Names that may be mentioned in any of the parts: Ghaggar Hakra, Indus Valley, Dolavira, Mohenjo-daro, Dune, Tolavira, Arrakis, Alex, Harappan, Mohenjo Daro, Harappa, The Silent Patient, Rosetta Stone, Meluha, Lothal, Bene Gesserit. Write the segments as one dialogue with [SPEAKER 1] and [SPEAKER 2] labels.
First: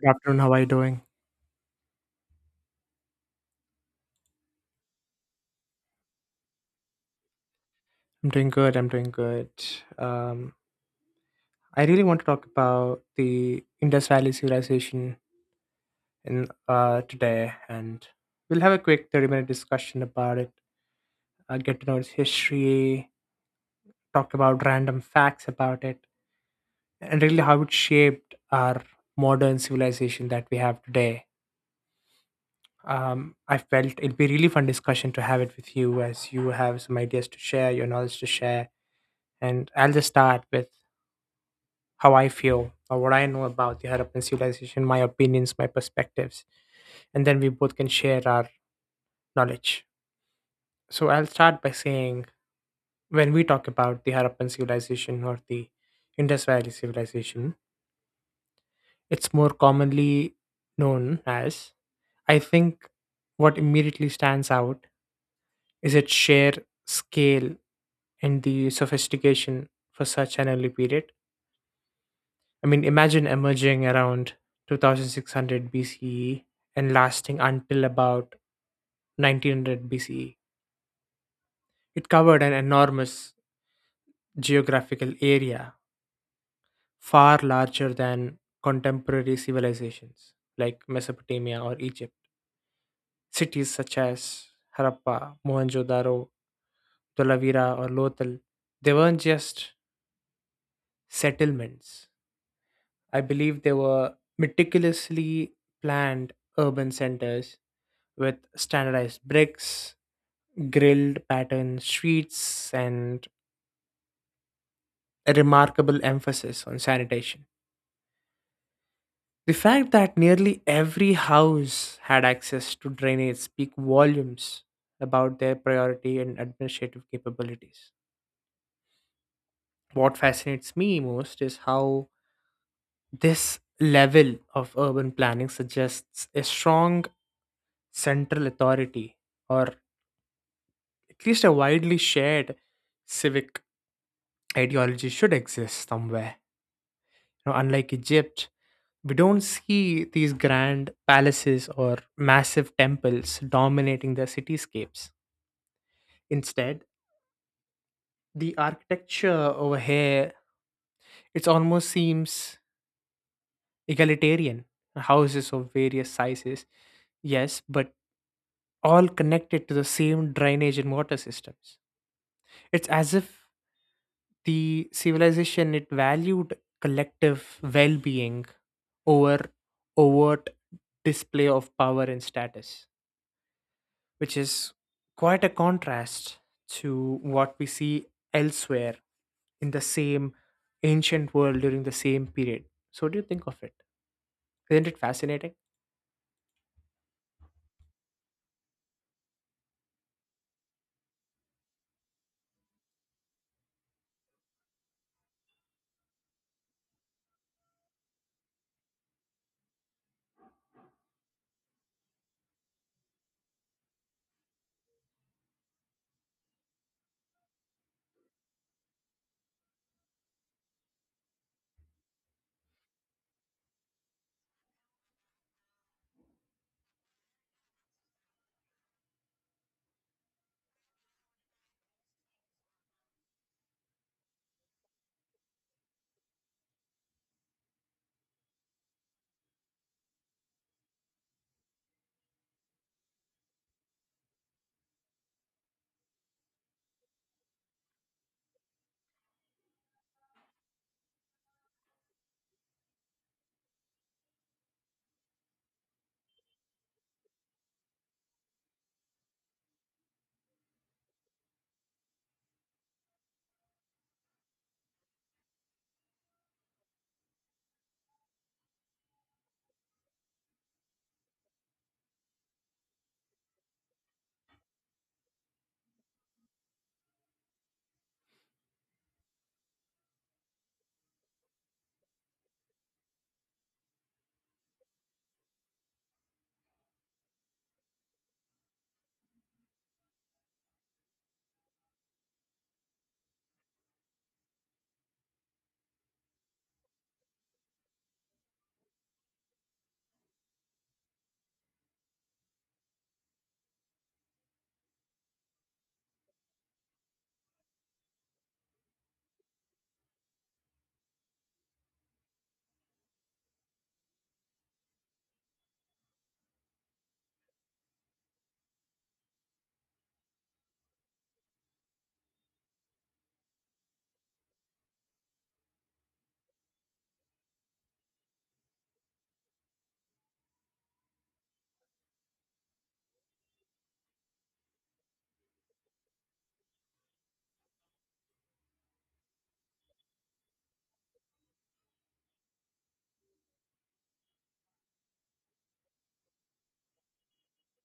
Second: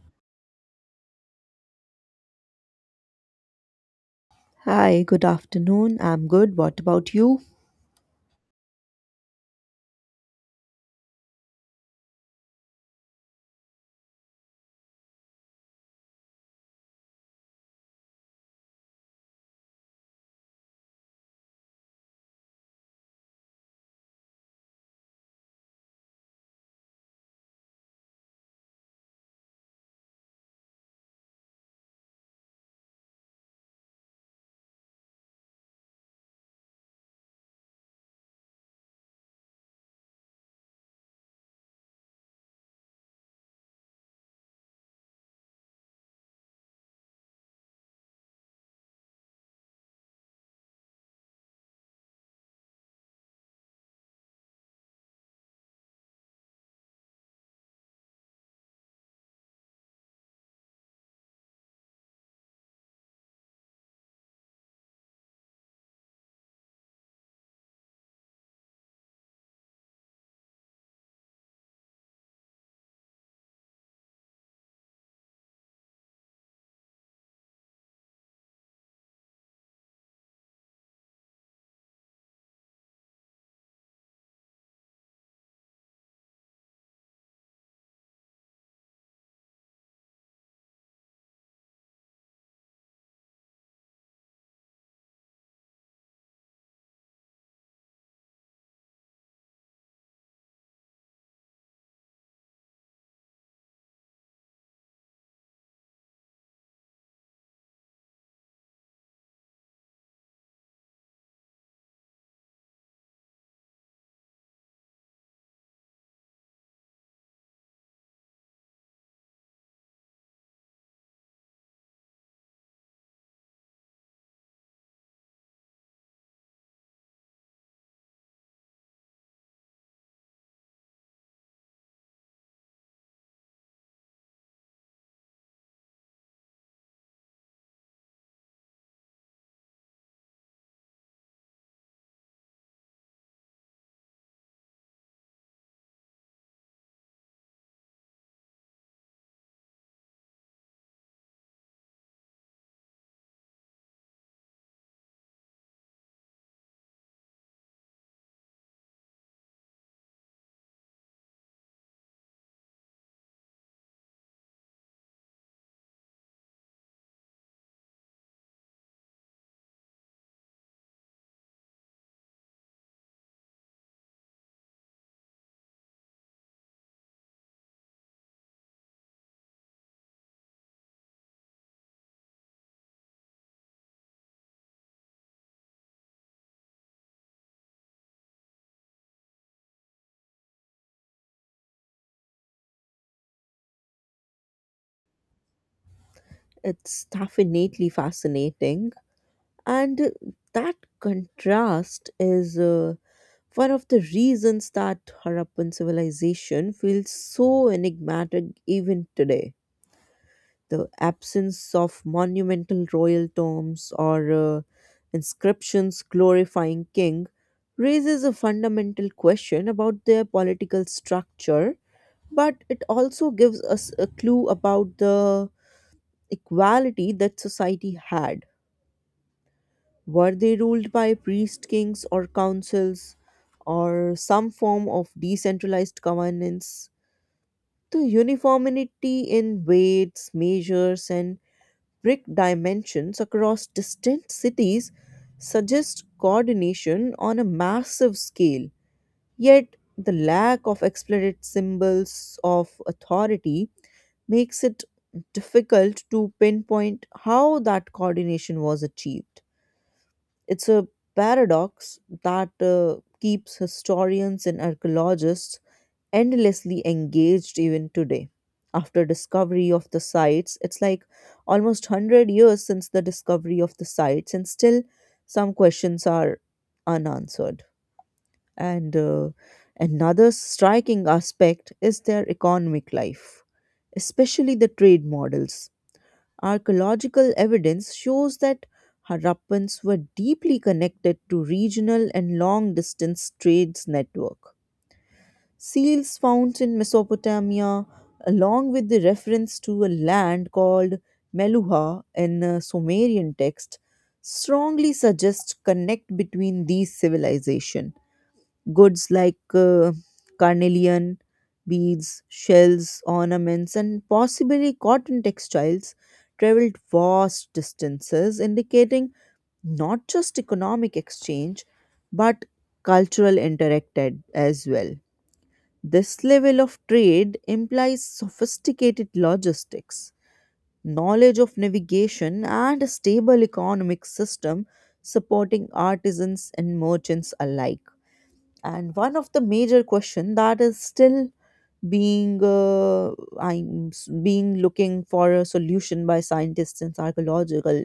[SPEAKER 1] Good afternoon. How are you doing?
[SPEAKER 2] Hi, good afternoon. I'm good. What about you?
[SPEAKER 1] I'm doing good. I'm doing good. Um, I really want to talk about the Indus Valley civilization in today, and we'll have a quick 30-minute discussion about it. Get to know its history, talk about random facts about it, and really how it shaped our modern civilization that we have today. I felt it'd be really fun discussion to have it with you, as you have some ideas to share, your knowledge to share, and I'll just start with how I feel or what I know about the Harappan civilization, my opinions, my perspectives, and then we both can share our knowledge. So I'll start by saying when we talk about the Harappan civilization or the Indus Valley civilization, it's more commonly known as, I think what immediately stands out is its sheer scale and the sophistication for such an early period. I mean, imagine emerging around 2600 BCE and lasting until about 1900 BCE. It covered an enormous geographical area, far larger than contemporary civilizations like Mesopotamia or Egypt. Cities such as Harappa, Mohenjo-daro, Tolavira, or Lothal, they weren't just settlements. I believe they were meticulously planned urban centers with standardized bricks, grilled pattern streets, and a remarkable emphasis on sanitation. The fact that nearly every house had access to drainage speak volumes about their priority and administrative capabilities. What fascinates me most is how this level of urban planning suggests a strong central authority, or at least a widely shared civic ideology should exist somewhere. You know, unlike Egypt, we don't see these grand palaces or massive temples dominating the cityscapes. Instead, the architecture over here, it almost seems egalitarian. Houses of various sizes, yes, but all connected to the same drainage and water systems. It's as if the civilization it valued collective well-being over overt display of power and status, which is quite a contrast to what we see elsewhere in the same ancient world during the same period. So, what do you think of it? Isn't it fascinating?
[SPEAKER 2] It's definitely fascinating. And that contrast is one of the reasons that Harappan civilization feels so enigmatic even today. The absence of monumental royal tombs or inscriptions glorifying king raises a fundamental question about their political structure, but it also gives us a clue about the equality that society had. Were they ruled by priest kings or councils or some form of decentralized governance? The uniformity in weights, measures, and brick dimensions across distant cities suggests coordination on a massive scale. Yet, the lack of explicit symbols of authority makes it difficult to pinpoint how that coordination was achieved. It's a paradox that keeps historians and archaeologists endlessly engaged even today. After discovery of the sites, it's like almost 100 years since the discovery of the sites, and still some questions are unanswered. And another striking aspect is their economic life, especially the trade models. Archaeological evidence shows that Harappans were deeply connected to regional and long distance trades network. Seals found in Mesopotamia, along with the reference to a land called Meluha in a Sumerian text, strongly suggest connect between these civilizations. Goods like carnelian, beads, shells, ornaments, and possibly cotton textiles traveled vast distances, indicating not just economic exchange but cultural interacted as well. This level of trade implies sophisticated logistics, knowledge of navigation, and a stable economic system supporting artisans and merchants alike. And one of the major question that is still being looking for a solution by scientists and archaeological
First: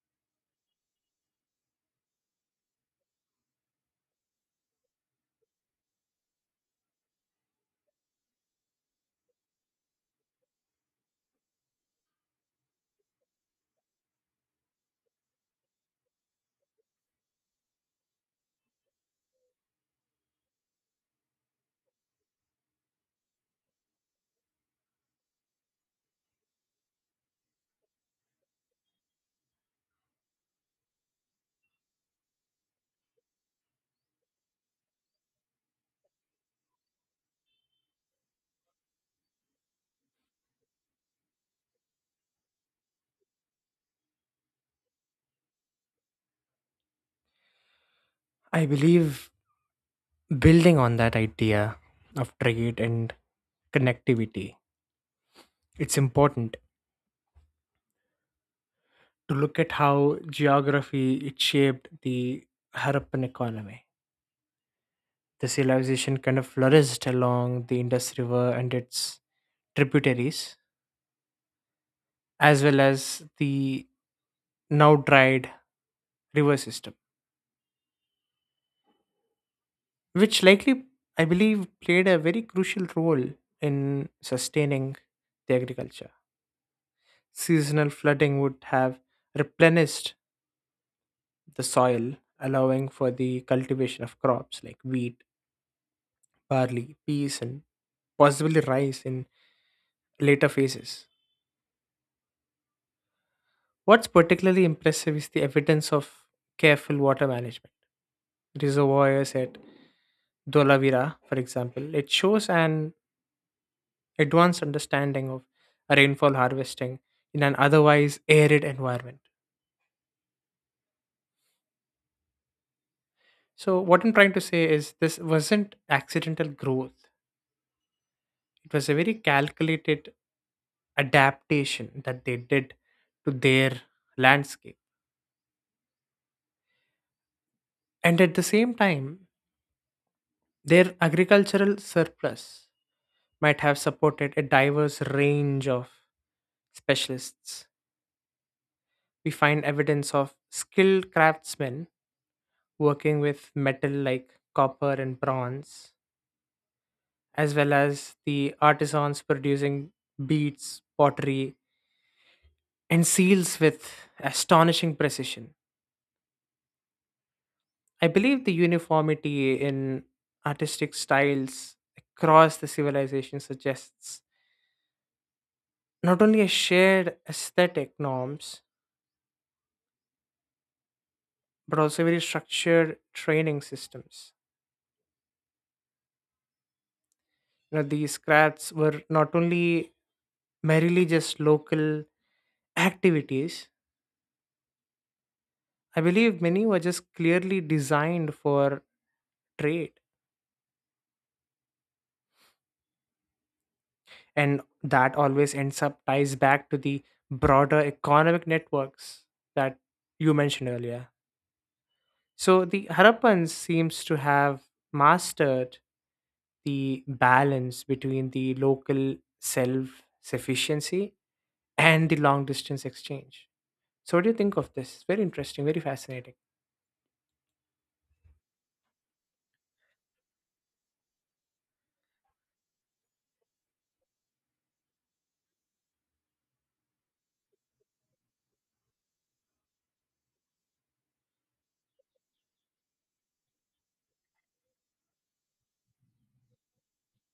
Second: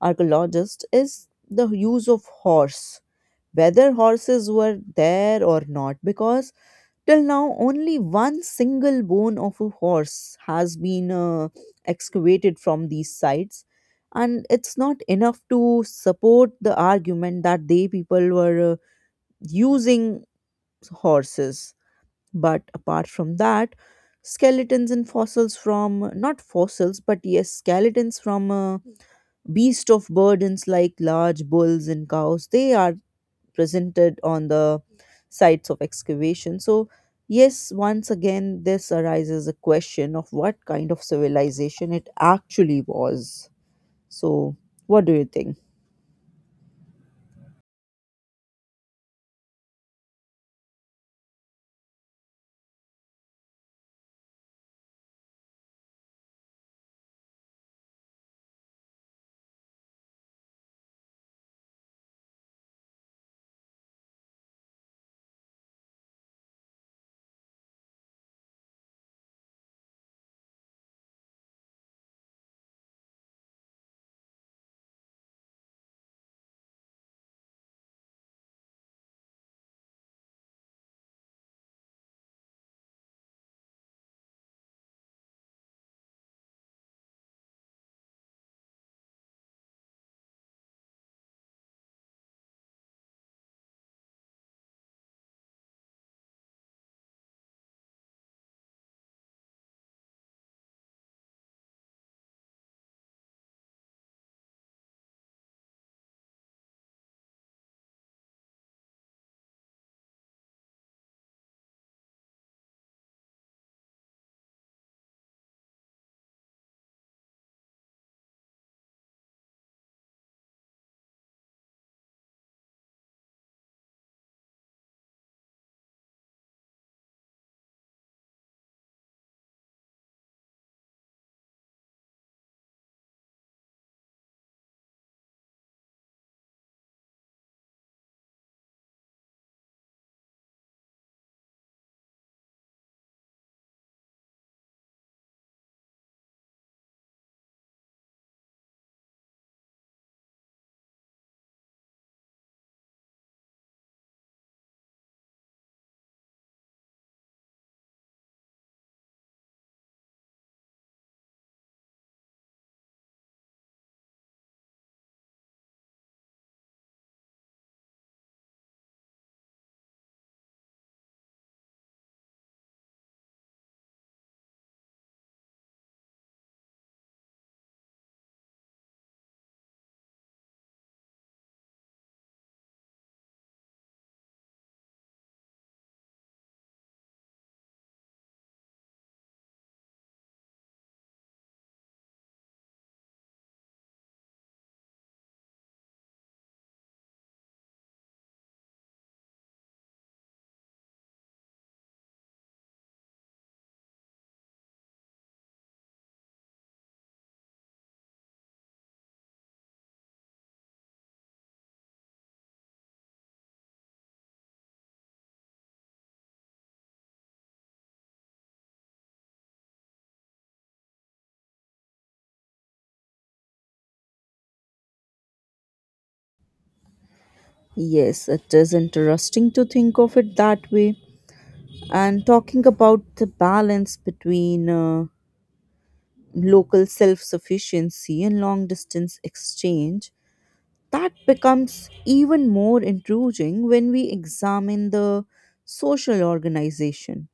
[SPEAKER 2] archaeologists is the use of horse, whether horses were there or not, because till now only one single bone of a horse has been excavated from these sites and it's not enough to support the argument that they people were using horses. But apart from that, skeletons and fossils from not fossils, but yes, skeletons from beast of burdens like large bulls and cows, they are presented on the sites of excavation. So, yes, once again, this arises a question of what kind of civilization it actually was. So, what do you think?
[SPEAKER 1] I believe building on that idea of trade and connectivity, it's important to look at how geography it shaped the Harappan economy. The civilization kind of flourished along the Indus River and its tributaries, as well as the now dried river system, which likely, I believe, played a very crucial role in sustaining the agriculture. Seasonal flooding would have replenished the soil, allowing for the cultivation of crops like wheat, barley, peas, and possibly rice in later phases. What's particularly impressive is the evidence of careful water management. Reservoirs at Dolavira, for example, it shows an advanced understanding of rainfall harvesting in an otherwise arid environment. So, what I'm trying to say is this wasn't accidental growth, it was a very calculated adaptation that they did to their landscape. And at the same time, their agricultural surplus might have supported a diverse range of specialists. We find evidence of skilled craftsmen working with metal like copper and bronze, as well as the artisans producing beads, pottery, and seals with astonishing precision. I believe the uniformity in artistic styles across the civilization suggests not only a shared aesthetic norms, but also very structured training systems. You know, these crafts were not only merely just local activities, I believe many were just clearly designed for trade, and that always ends up ties back to the broader economic networks that you mentioned earlier. So the Harappans seems to have mastered the balance between the local self-sufficiency and the long distance exchange. So what do you think of this? Very interesting, very fascinating.
[SPEAKER 2] Yes, it is interesting to think of it that way. And talking about the balance between local self sufficiency and long distance exchange, that becomes even more intriguing when we examine the social organization,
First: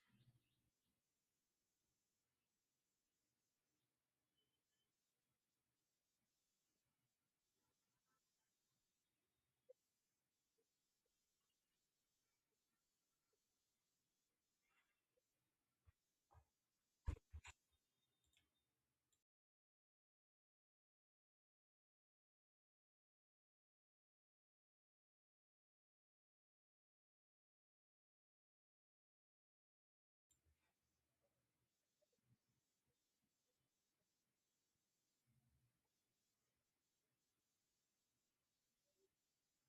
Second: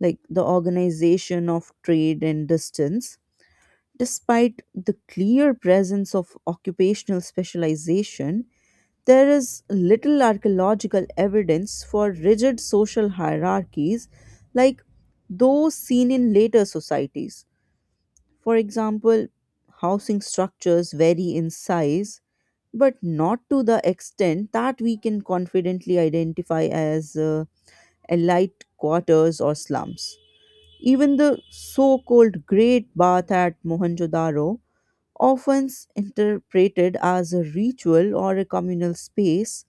[SPEAKER 2] like the organization of trade and distance. Despite the clear presence of occupational specialization, there is little archaeological evidence for rigid social hierarchies like those seen in later societies. For example, housing structures vary in size, but not to the extent that we can confidently identify as elite quarters or slums. Even the so called Great Bath at Mohenjo Daro, often interpreted as a ritual or a communal space,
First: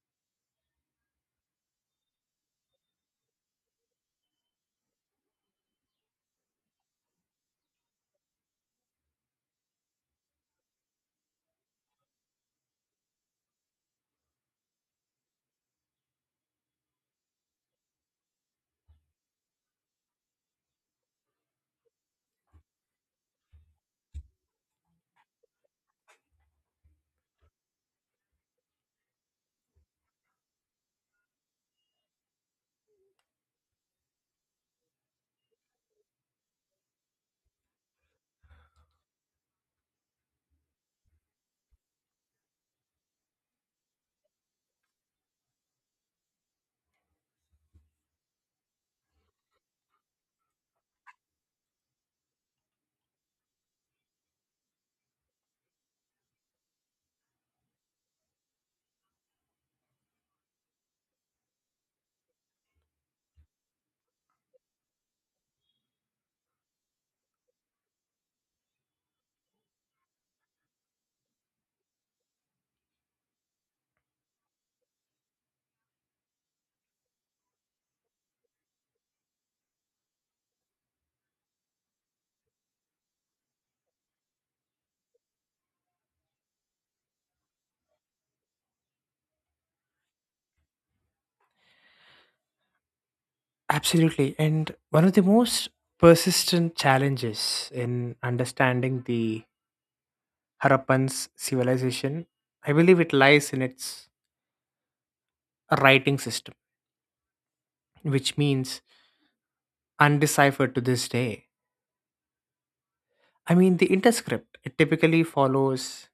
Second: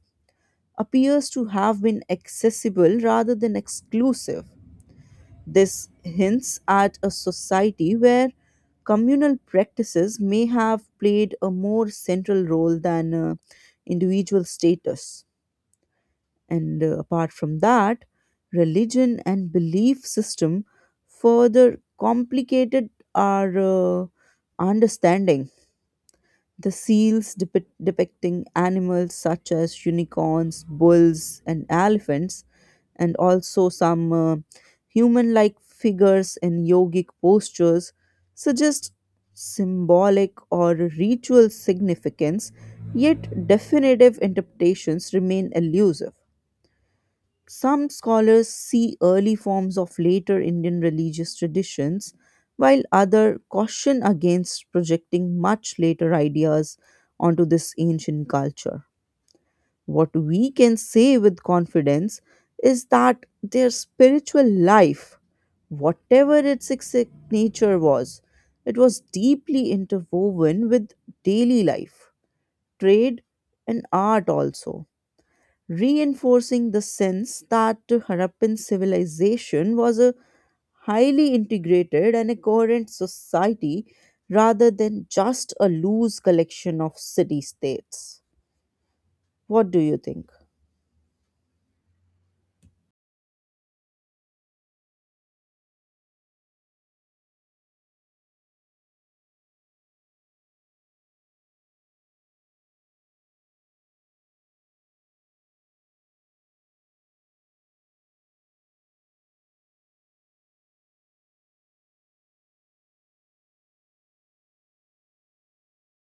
[SPEAKER 2] appears to have been accessible rather than exclusive. This hints at a society where communal practices may have played a more central role than individual status. And apart from that, religion and belief system further complicated our understanding. The seals depicting animals such as unicorns, bulls, and elephants, and also some human like figures in yogic postures, suggest symbolic or ritual significance, yet definitive interpretations remain elusive. Some scholars see early forms of later Indian religious traditions, while others caution against projecting much later ideas onto this ancient culture. What we can say with confidence is that their spiritual life, whatever its exact nature was, it was deeply interwoven with daily life, trade, and art, also reinforcing the sense that Harappan civilization was a highly integrated and a coherent society rather than just a loose collection of city states. What do you think?
[SPEAKER 1] Absolutely. And one of the most persistent challenges in understanding the Harappan's civilization, I believe it lies in its writing system, which means undeciphered to this day. I mean, the interscript it typically follows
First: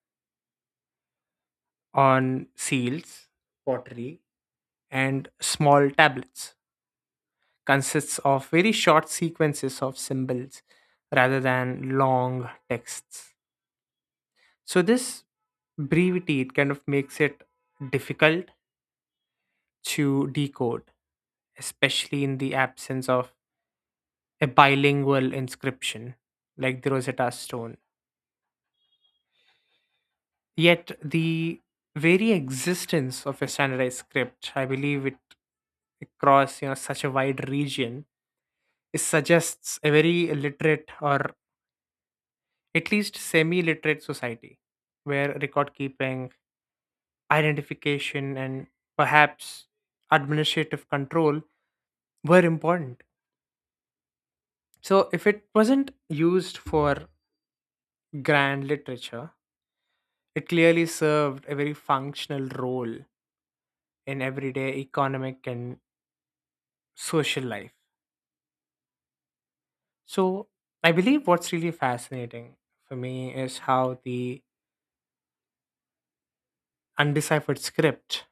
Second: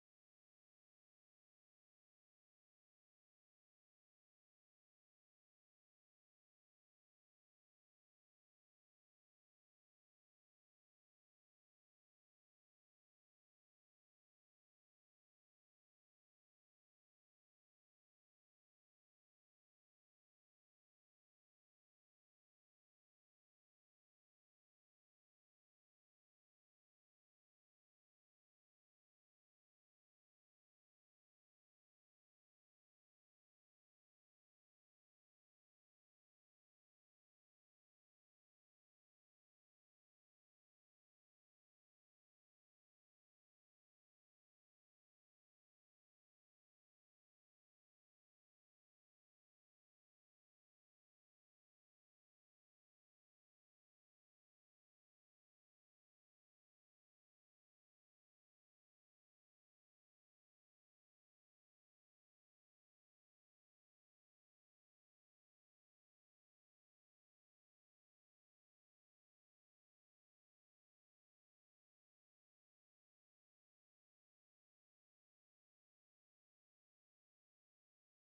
[SPEAKER 1] on seals, pottery, and small tablets, consists of very short sequences of symbols rather than long texts. So, this brevity it kind of makes it difficult to decode, especially in the absence of a bilingual inscription like the Rosetta Stone. Yet, the very existence of a standardized script, I believe it across you know such a wide region, it suggests a very illiterate or at least semi-literate society where record keeping, identification, and perhaps administrative control were important. So if it wasn't used for grand literature, it clearly served a very functional role in everyday economic and social life. So I believe what's really fascinating for me is how the undeciphered script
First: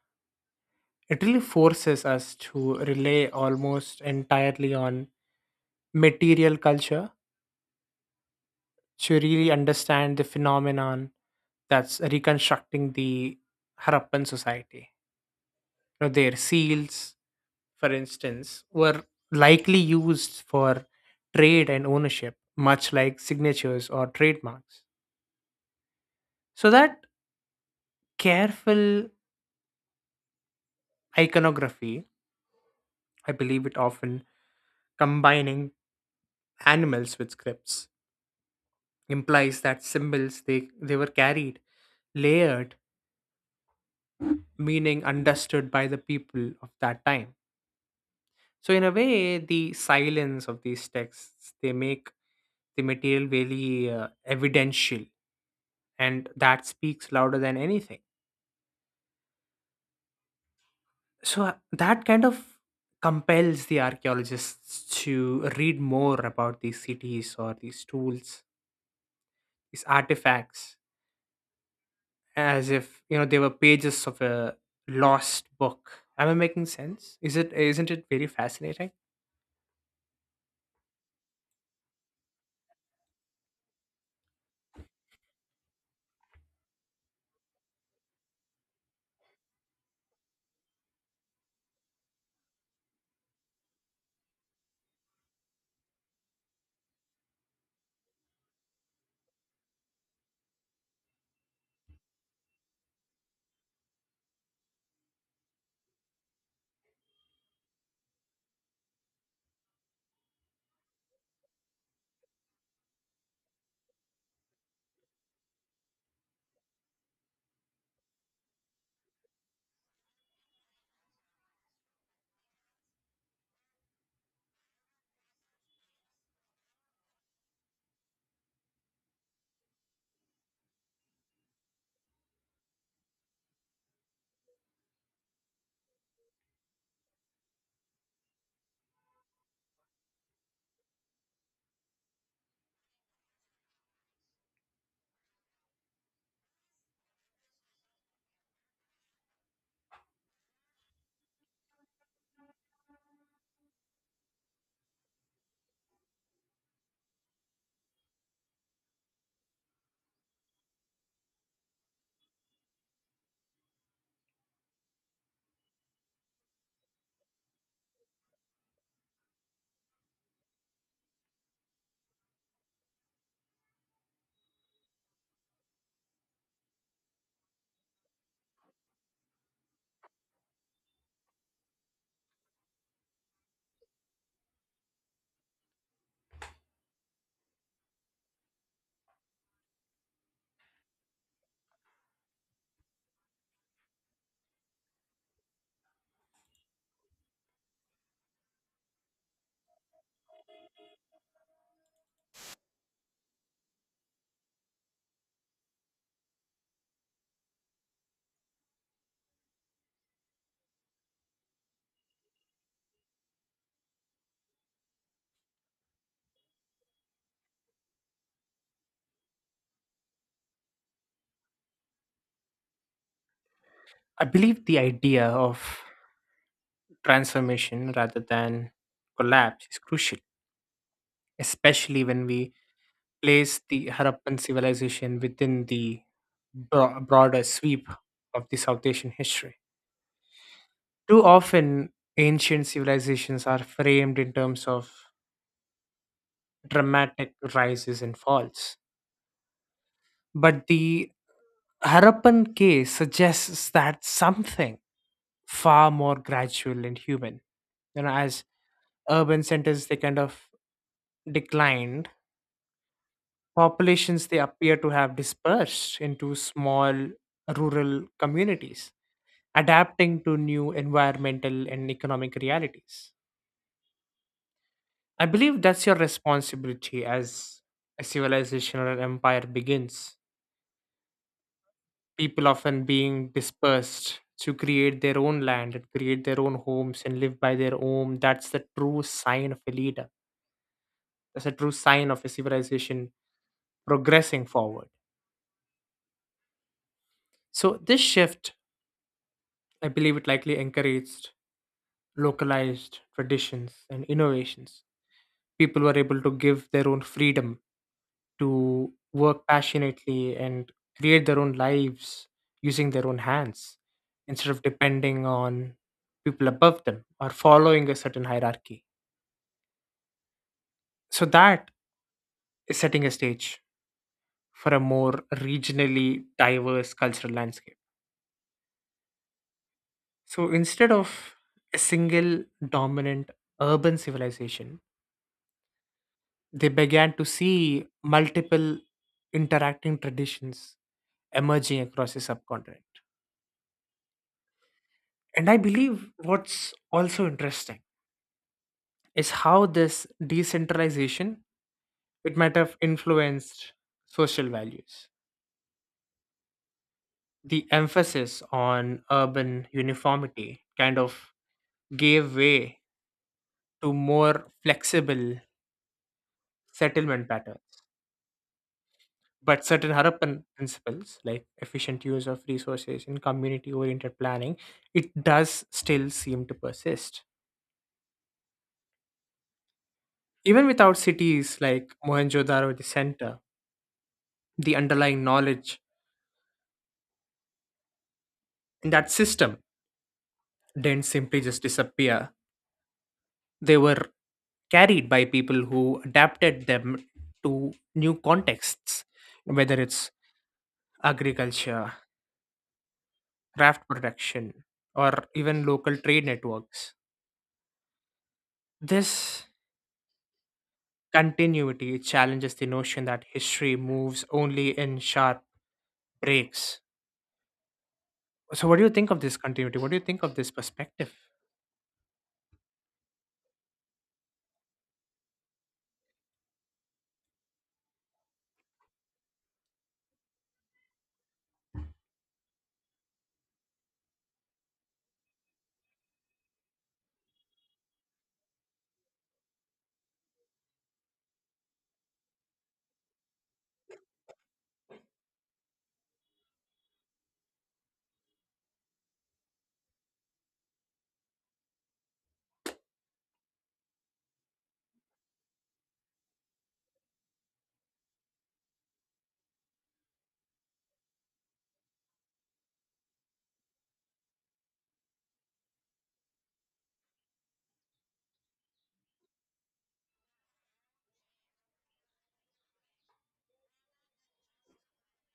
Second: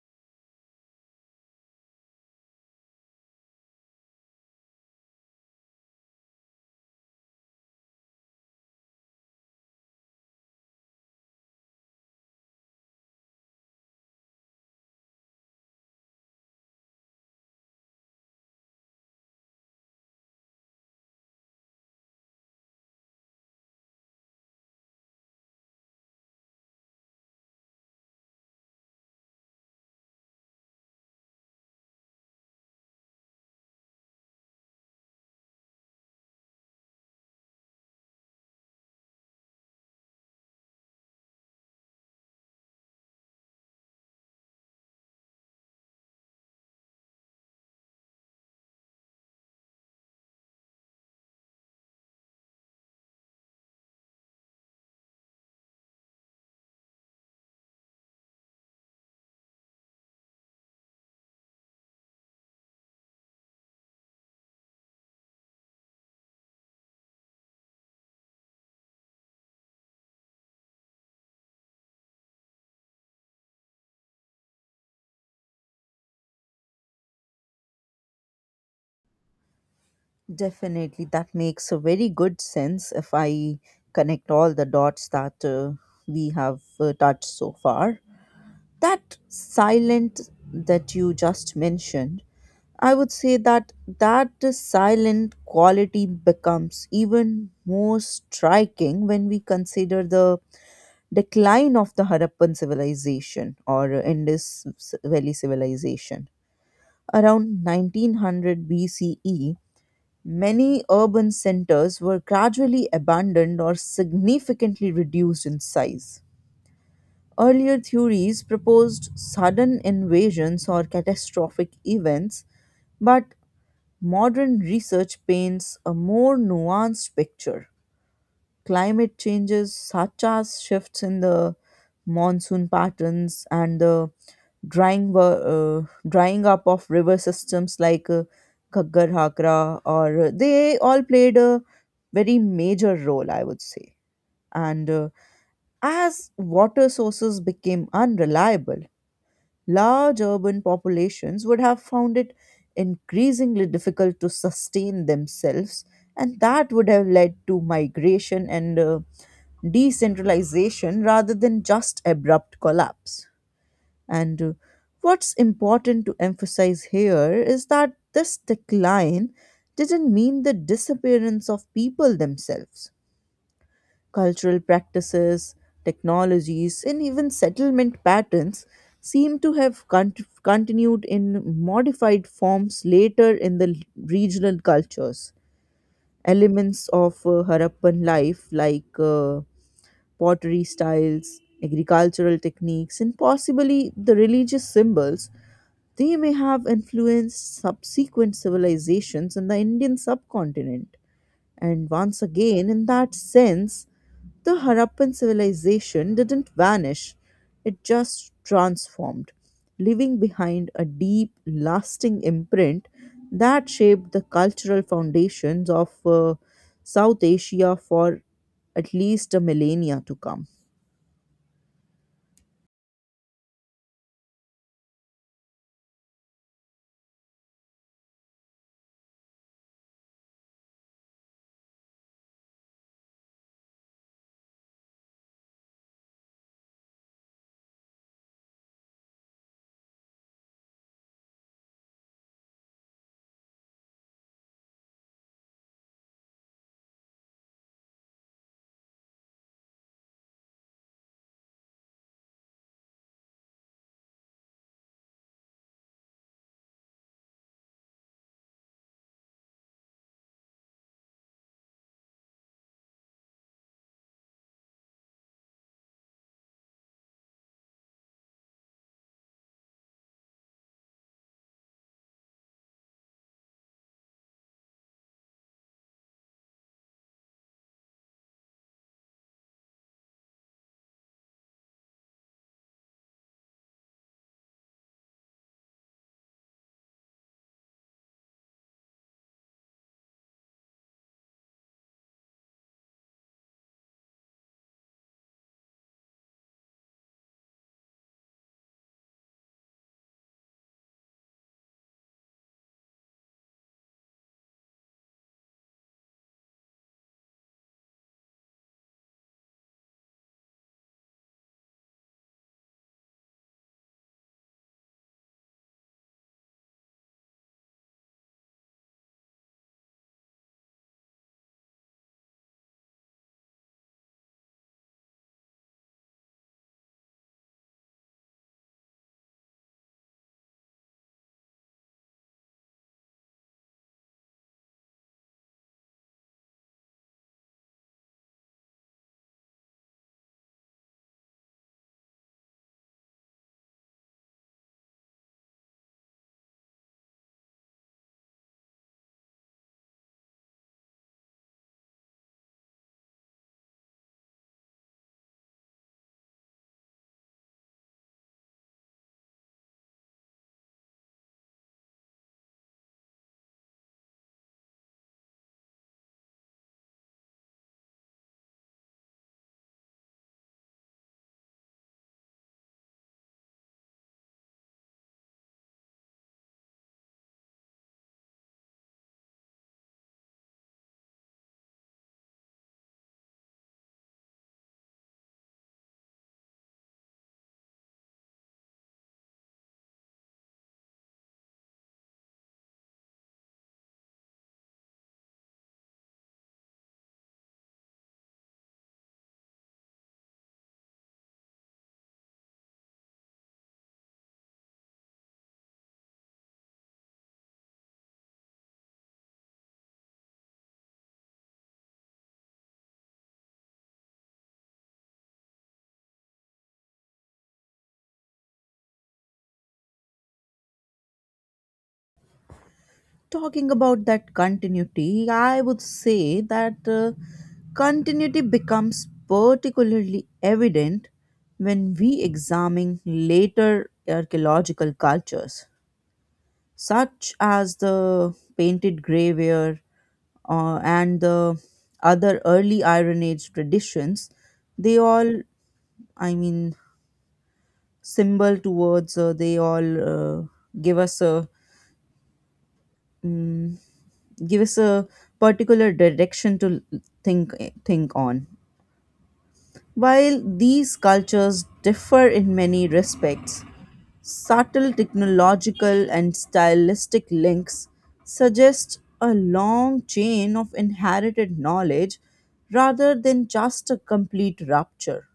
[SPEAKER 1] it really forces us to rely almost entirely on material culture to really understand the phenomenon, that's reconstructing the Harappan society. You know, their seals, for instance, were likely used for trade and ownership, much like signatures or trademarks. So that careful iconography, I believe it often combining animals with scripts, implies that symbols they were carried layered meaning understood by the people of that time. So in a way the silence of these texts they make the material very evidential, and that speaks louder than anything. So that kind of compels the archaeologists to read more about these cities or these tools, these artifacts, as if you know they were pages of a lost book. Am I making sense? Is it, isn't it very fascinating?
[SPEAKER 2] Definitely, that makes a very good sense if I connect all the dots that we have touched so far. That silent that you just mentioned, I would say that that silent quality becomes even more striking when we consider the decline of the Harappan civilization or Indus Valley civilization. Around 1900 BCE, many urban centers were gradually abandoned or significantly reduced in size. Earlier theories proposed sudden invasions or catastrophic events, but modern research paints a more nuanced picture. Climate changes, such as shifts in the monsoon patterns and the drying up of river systems like Ghaggar Hakra, or they all played a very major role, I would say. And as water sources became unreliable, large urban populations would have found it increasingly difficult to sustain themselves, and that would have led to migration and decentralization rather than just abrupt collapse. And what's important to emphasize here is that this decline didn't mean the disappearance of people themselves. Cultural practices, technologies, and even settlement patterns seem to have continued in modified forms later in the regional cultures. Elements of Harappan life, like pottery styles, agricultural techniques, and possibly the religious symbols, they may have influenced subsequent civilizations in the Indian subcontinent. And once again, in that sense, the Harappan civilization didn't vanish, it just transformed, leaving behind a deep, lasting imprint that shaped the cultural foundations of South Asia for at least a millennia to come.
[SPEAKER 1] I believe the idea of transformation rather than collapse is crucial, especially when we place the Harappan civilization within the broader sweep of the South Asian history. Too often ancient civilizations are framed in terms of dramatic rises and falls, but the Harappan case suggests that something far more gradual and human. You know, as urban centers they kind of declined, populations they appear to have dispersed into small rural communities, adapting to new environmental and economic realities. I believe that's your responsibility. As a civilization or an empire begins, people often being dispersed to create their own land and create their own homes and live by their own, that's the true sign of a leader, that's a true sign of a civilization progressing forward. So this shift, I believe it likely encouraged localized traditions and innovations. People were able to give their own freedom to work passionately and create their own lives using their own hands, instead of depending on people above them or following a certain hierarchy. So that is setting a stage for a more regionally diverse cultural landscape. So instead of a single dominant urban civilization, they began to see multiple interacting traditions emerging across the subcontinent. And I believe what's also interesting is how this decentralization it might have influenced social values. The emphasis on urban uniformity kind of gave way to more flexible settlement patterns. But certain Harappan principles, like efficient use of resources and community oriented planning, it does still seem to persist. Even without cities like Mohenjo Daro, the center, the underlying knowledge in that system didn't simply just disappear. They were carried by people who adapted them to new contexts, whether it's agriculture, raft production, or even local trade networks. This continuity challenges the notion that history moves only in sharp breaks. So, what do you think of this continuity? What do you think of this perspective?
[SPEAKER 2] Talking about that continuity, I would say that continuity becomes particularly evident when we examine later archaeological cultures, such as the painted graveware and the other early Iron Age traditions. They all, I mean, symbol towards, they all give us a mm give us a particular direction to think think on. While these cultures differ in many respects, subtle technological and stylistic links suggest a long chain of inherited knowledge rather than just a complete rupture.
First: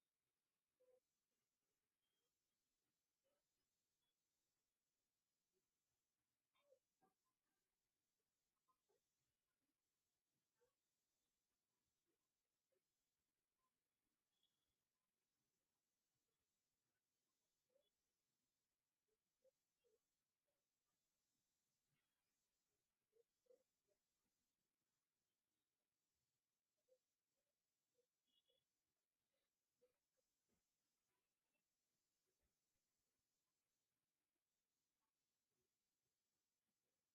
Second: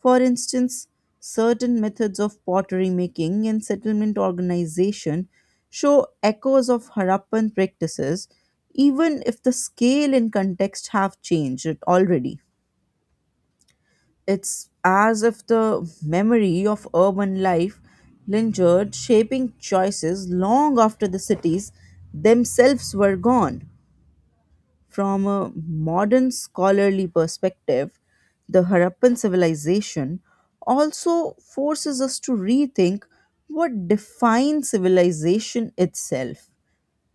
[SPEAKER 2] For instance, certain methods of pottery making and settlement organization show echoes of Harappan practices, even if the scale and context have changed already. It's as if the memory of urban life lingered, shaping choices long after the cities themselves were gone. From a modern scholarly perspective, the Harappan civilization also forces us to rethink what defines civilization itself.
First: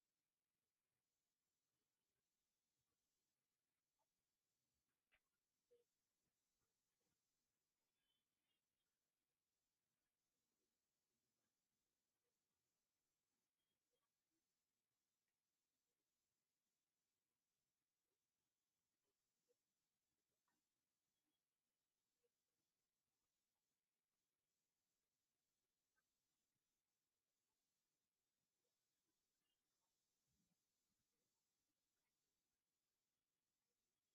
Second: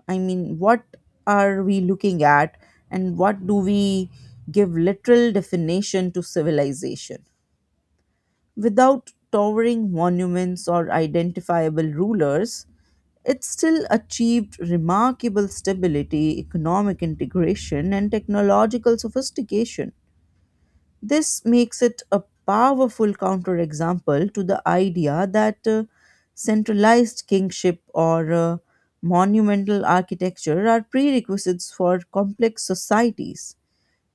[SPEAKER 2] I mean, what are we looking at and what do we give literal definition to civilization? Without towering monuments or identifiable rulers, it still achieved remarkable stability, economic integration, and technological sophistication. This makes it a powerful counterexample to the idea that centralized kingship or monumental architecture are prerequisites for complex societies.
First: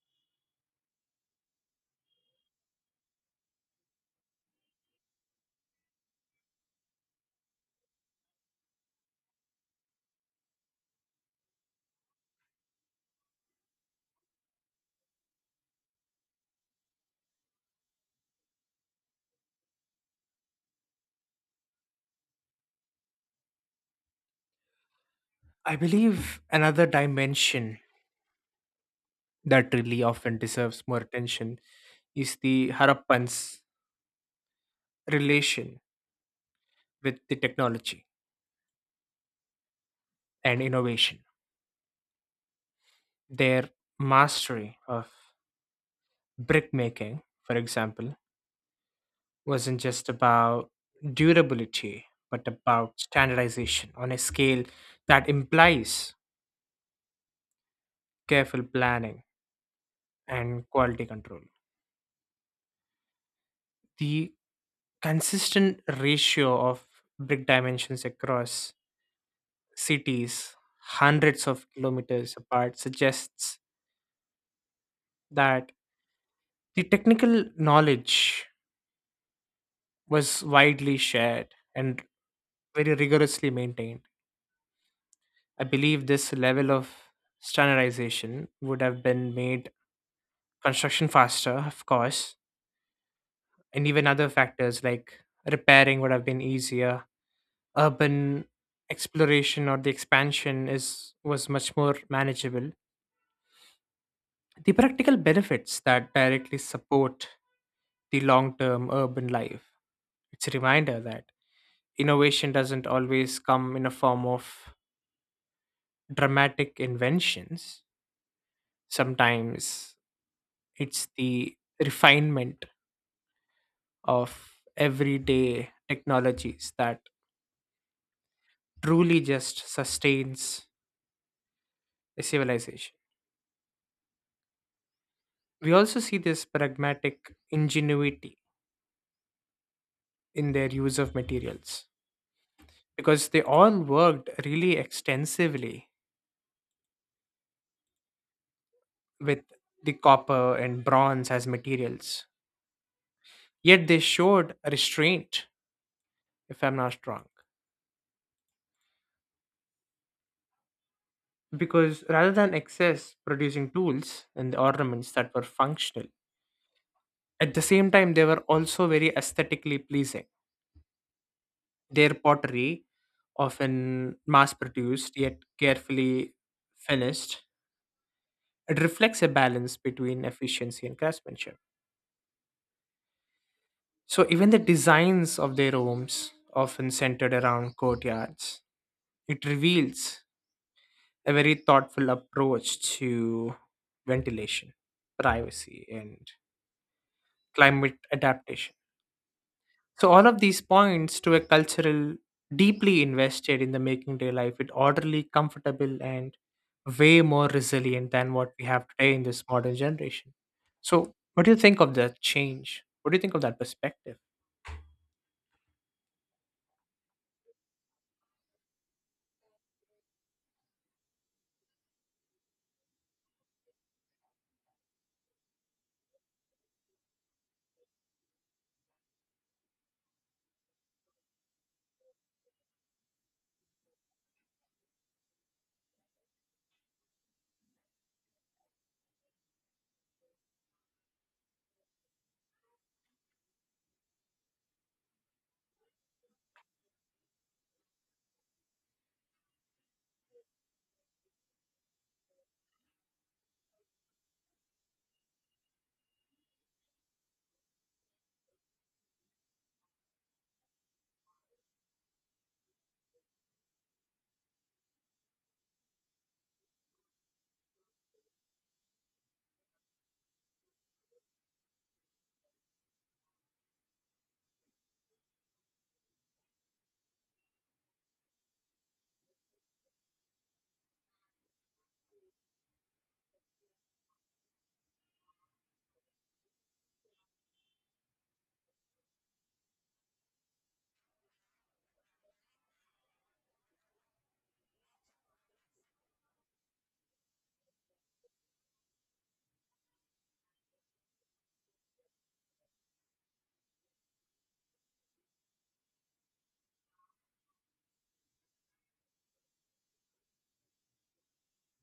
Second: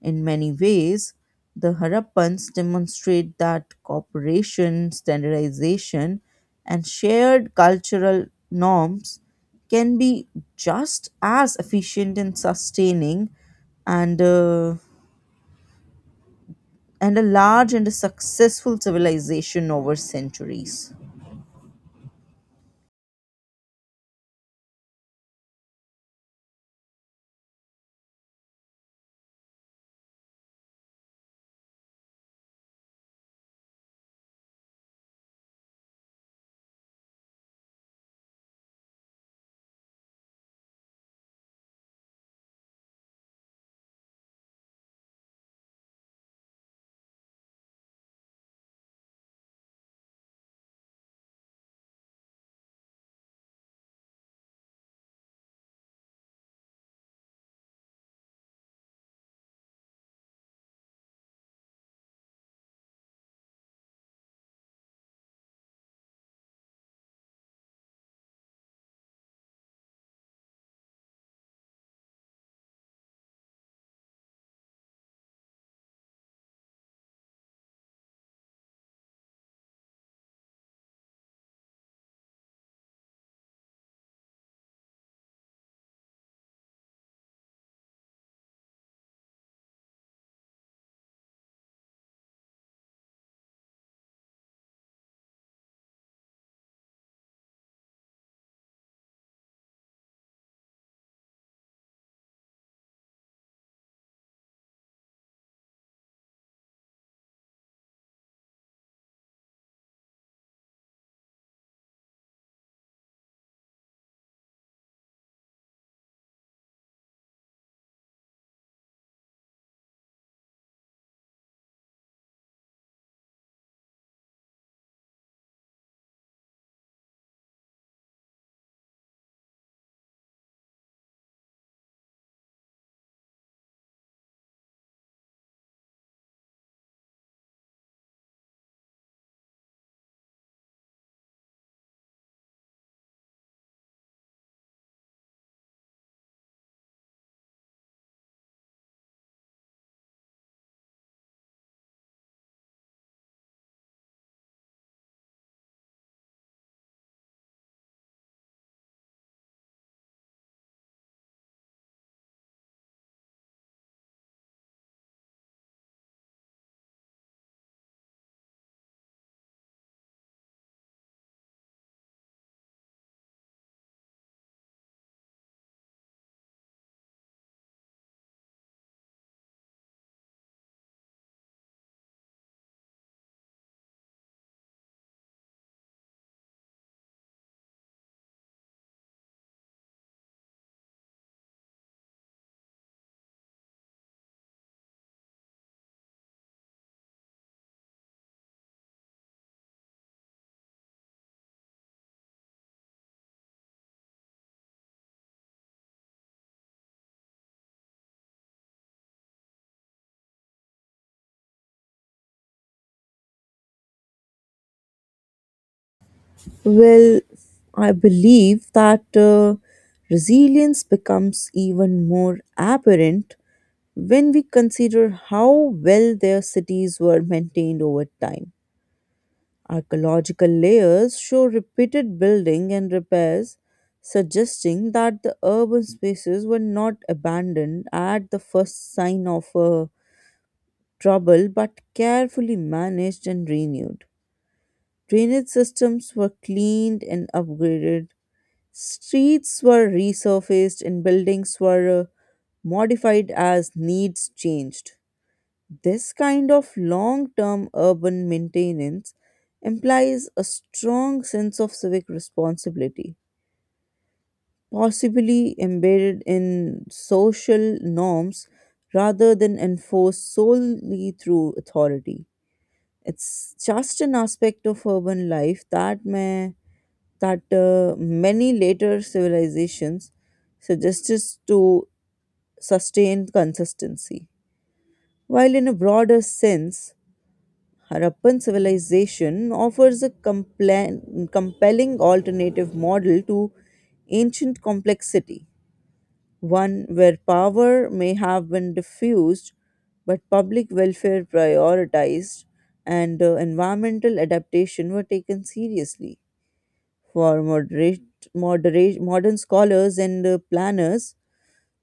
[SPEAKER 2] In many ways, the Harappans demonstrate that cooperation, standardization, and shared cultural norms can be just as efficient in sustaining and, uh, and a large and a successful civilization over centuries.
[SPEAKER 1] I believe another dimension that really often deserves more attention is the Harappan's relation with the technology and innovation. Their mastery of brickmaking, for example, wasn't just about durability, but about standardization on a scale that implies careful planning and quality control. The consistent ratio of brick dimensions across cities hundreds of kilometers apart suggests that the technical knowledge was widely shared and very rigorously maintained. I believe this level of standardization would have been made construction faster, of course, and even other factors like repairing would have been easier. Urban exploration or the expansion is was much more manageable. The practical benefits that directly support the long-term urban life. It's a reminder that innovation doesn't always come in a form of dramatic inventions. Sometimes it's the refinement of everyday technologies that truly just sustains a civilization. We also see this pragmatic ingenuity in their use of materials, because they all worked really extensively with the copper and bronze as materials. Yet they showed restraint, if I'm not wrong, because rather than excess producing tools and ornaments that were functional, at the same time they were also very aesthetically pleasing. Their pottery, often mass produced yet carefully finished, it reflects a balance between efficiency and craftsmanship. So even the designs of their homes often centered around courtyards, it reveals a very thoughtful approach to ventilation, privacy, and climate adaptation. So all of these points to a cultural deeply invested in the making day life it orderly, comfortable, and way more resilient than what we have today in this modern generation. So what do you think of that change? What do you think of that perspective?
[SPEAKER 2] Well, I believe that resilience becomes even more apparent when we consider how well their cities were maintained over time. Archaeological layers show repeated building and repairs, suggesting that the urban spaces were not abandoned at the first sign of trouble but carefully managed and renewed. Drainage systems were cleaned and upgraded, streets were resurfaced, and buildings were modified as needs changed. This kind of long term urban maintenance implies a strong sense of civic responsibility, possibly embedded in social norms rather than enforced solely through authority. It's just an aspect of urban life that may that many later civilizations suggested to sustain consistency. While in a broader sense, Harappan civilization offers a compelling alternative model to ancient complexity, one where power may have been diffused but public welfare prioritized, and environmental adaptation were taken seriously. For modern scholars and planners,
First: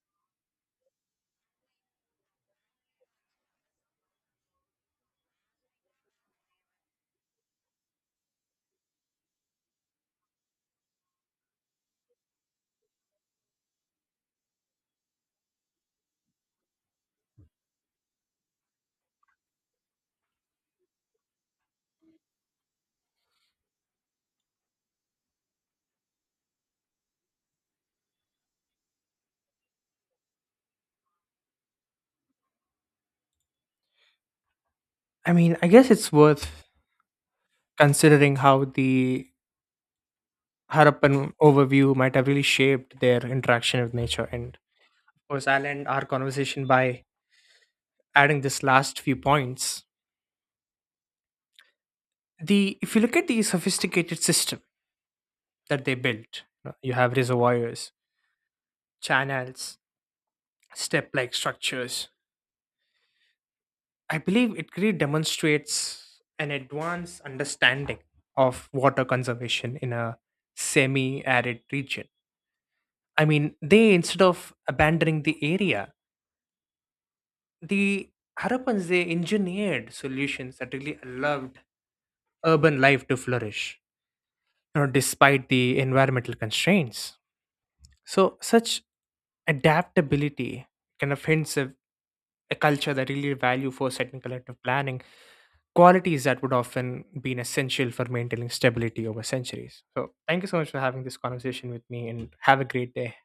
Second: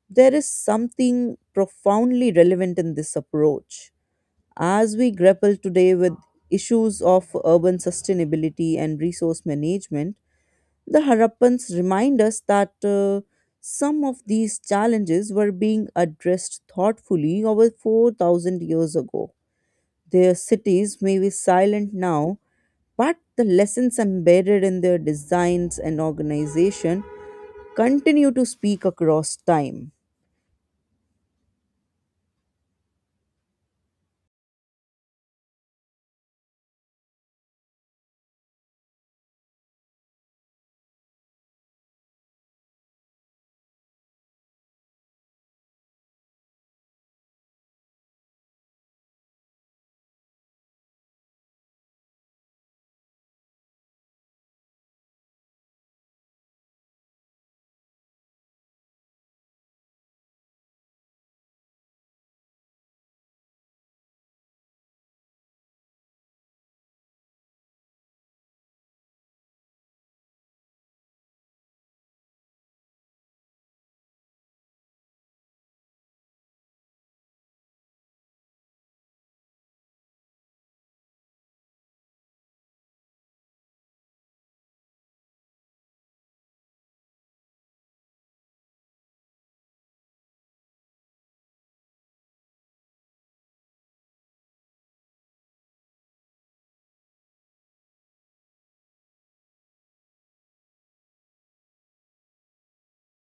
[SPEAKER 2] there is something profoundly relevant in this approach. As we grapple today with issues of urban sustainability and resource management, the Harappans remind us that some of these challenges were being addressed thoughtfully over 4,000 years ago. Their cities may be silent now, but the lessons embedded in their designs and organization continue to speak across time.
[SPEAKER 1] I mean, I guess it's worth considering how the Harappan overview might have really shaped their interaction with nature. And of course, I'll end our conversation by adding this last few points. The if you look at the sophisticated system that they built. You have reservoirs, channels, step like structures. I believe it really demonstrates an advanced understanding of water conservation in a semi arid region. I mean, they, instead of abandoning the area, the Harappans, they engineered solutions that really allowed urban life to flourish, you know, despite the environmental constraints. So, such adaptability kind of hints at a culture that really value foresight and collective planning, qualities that would often be essential for maintaining stability over centuries. So, thank you so much for having this conversation with me and have a great day.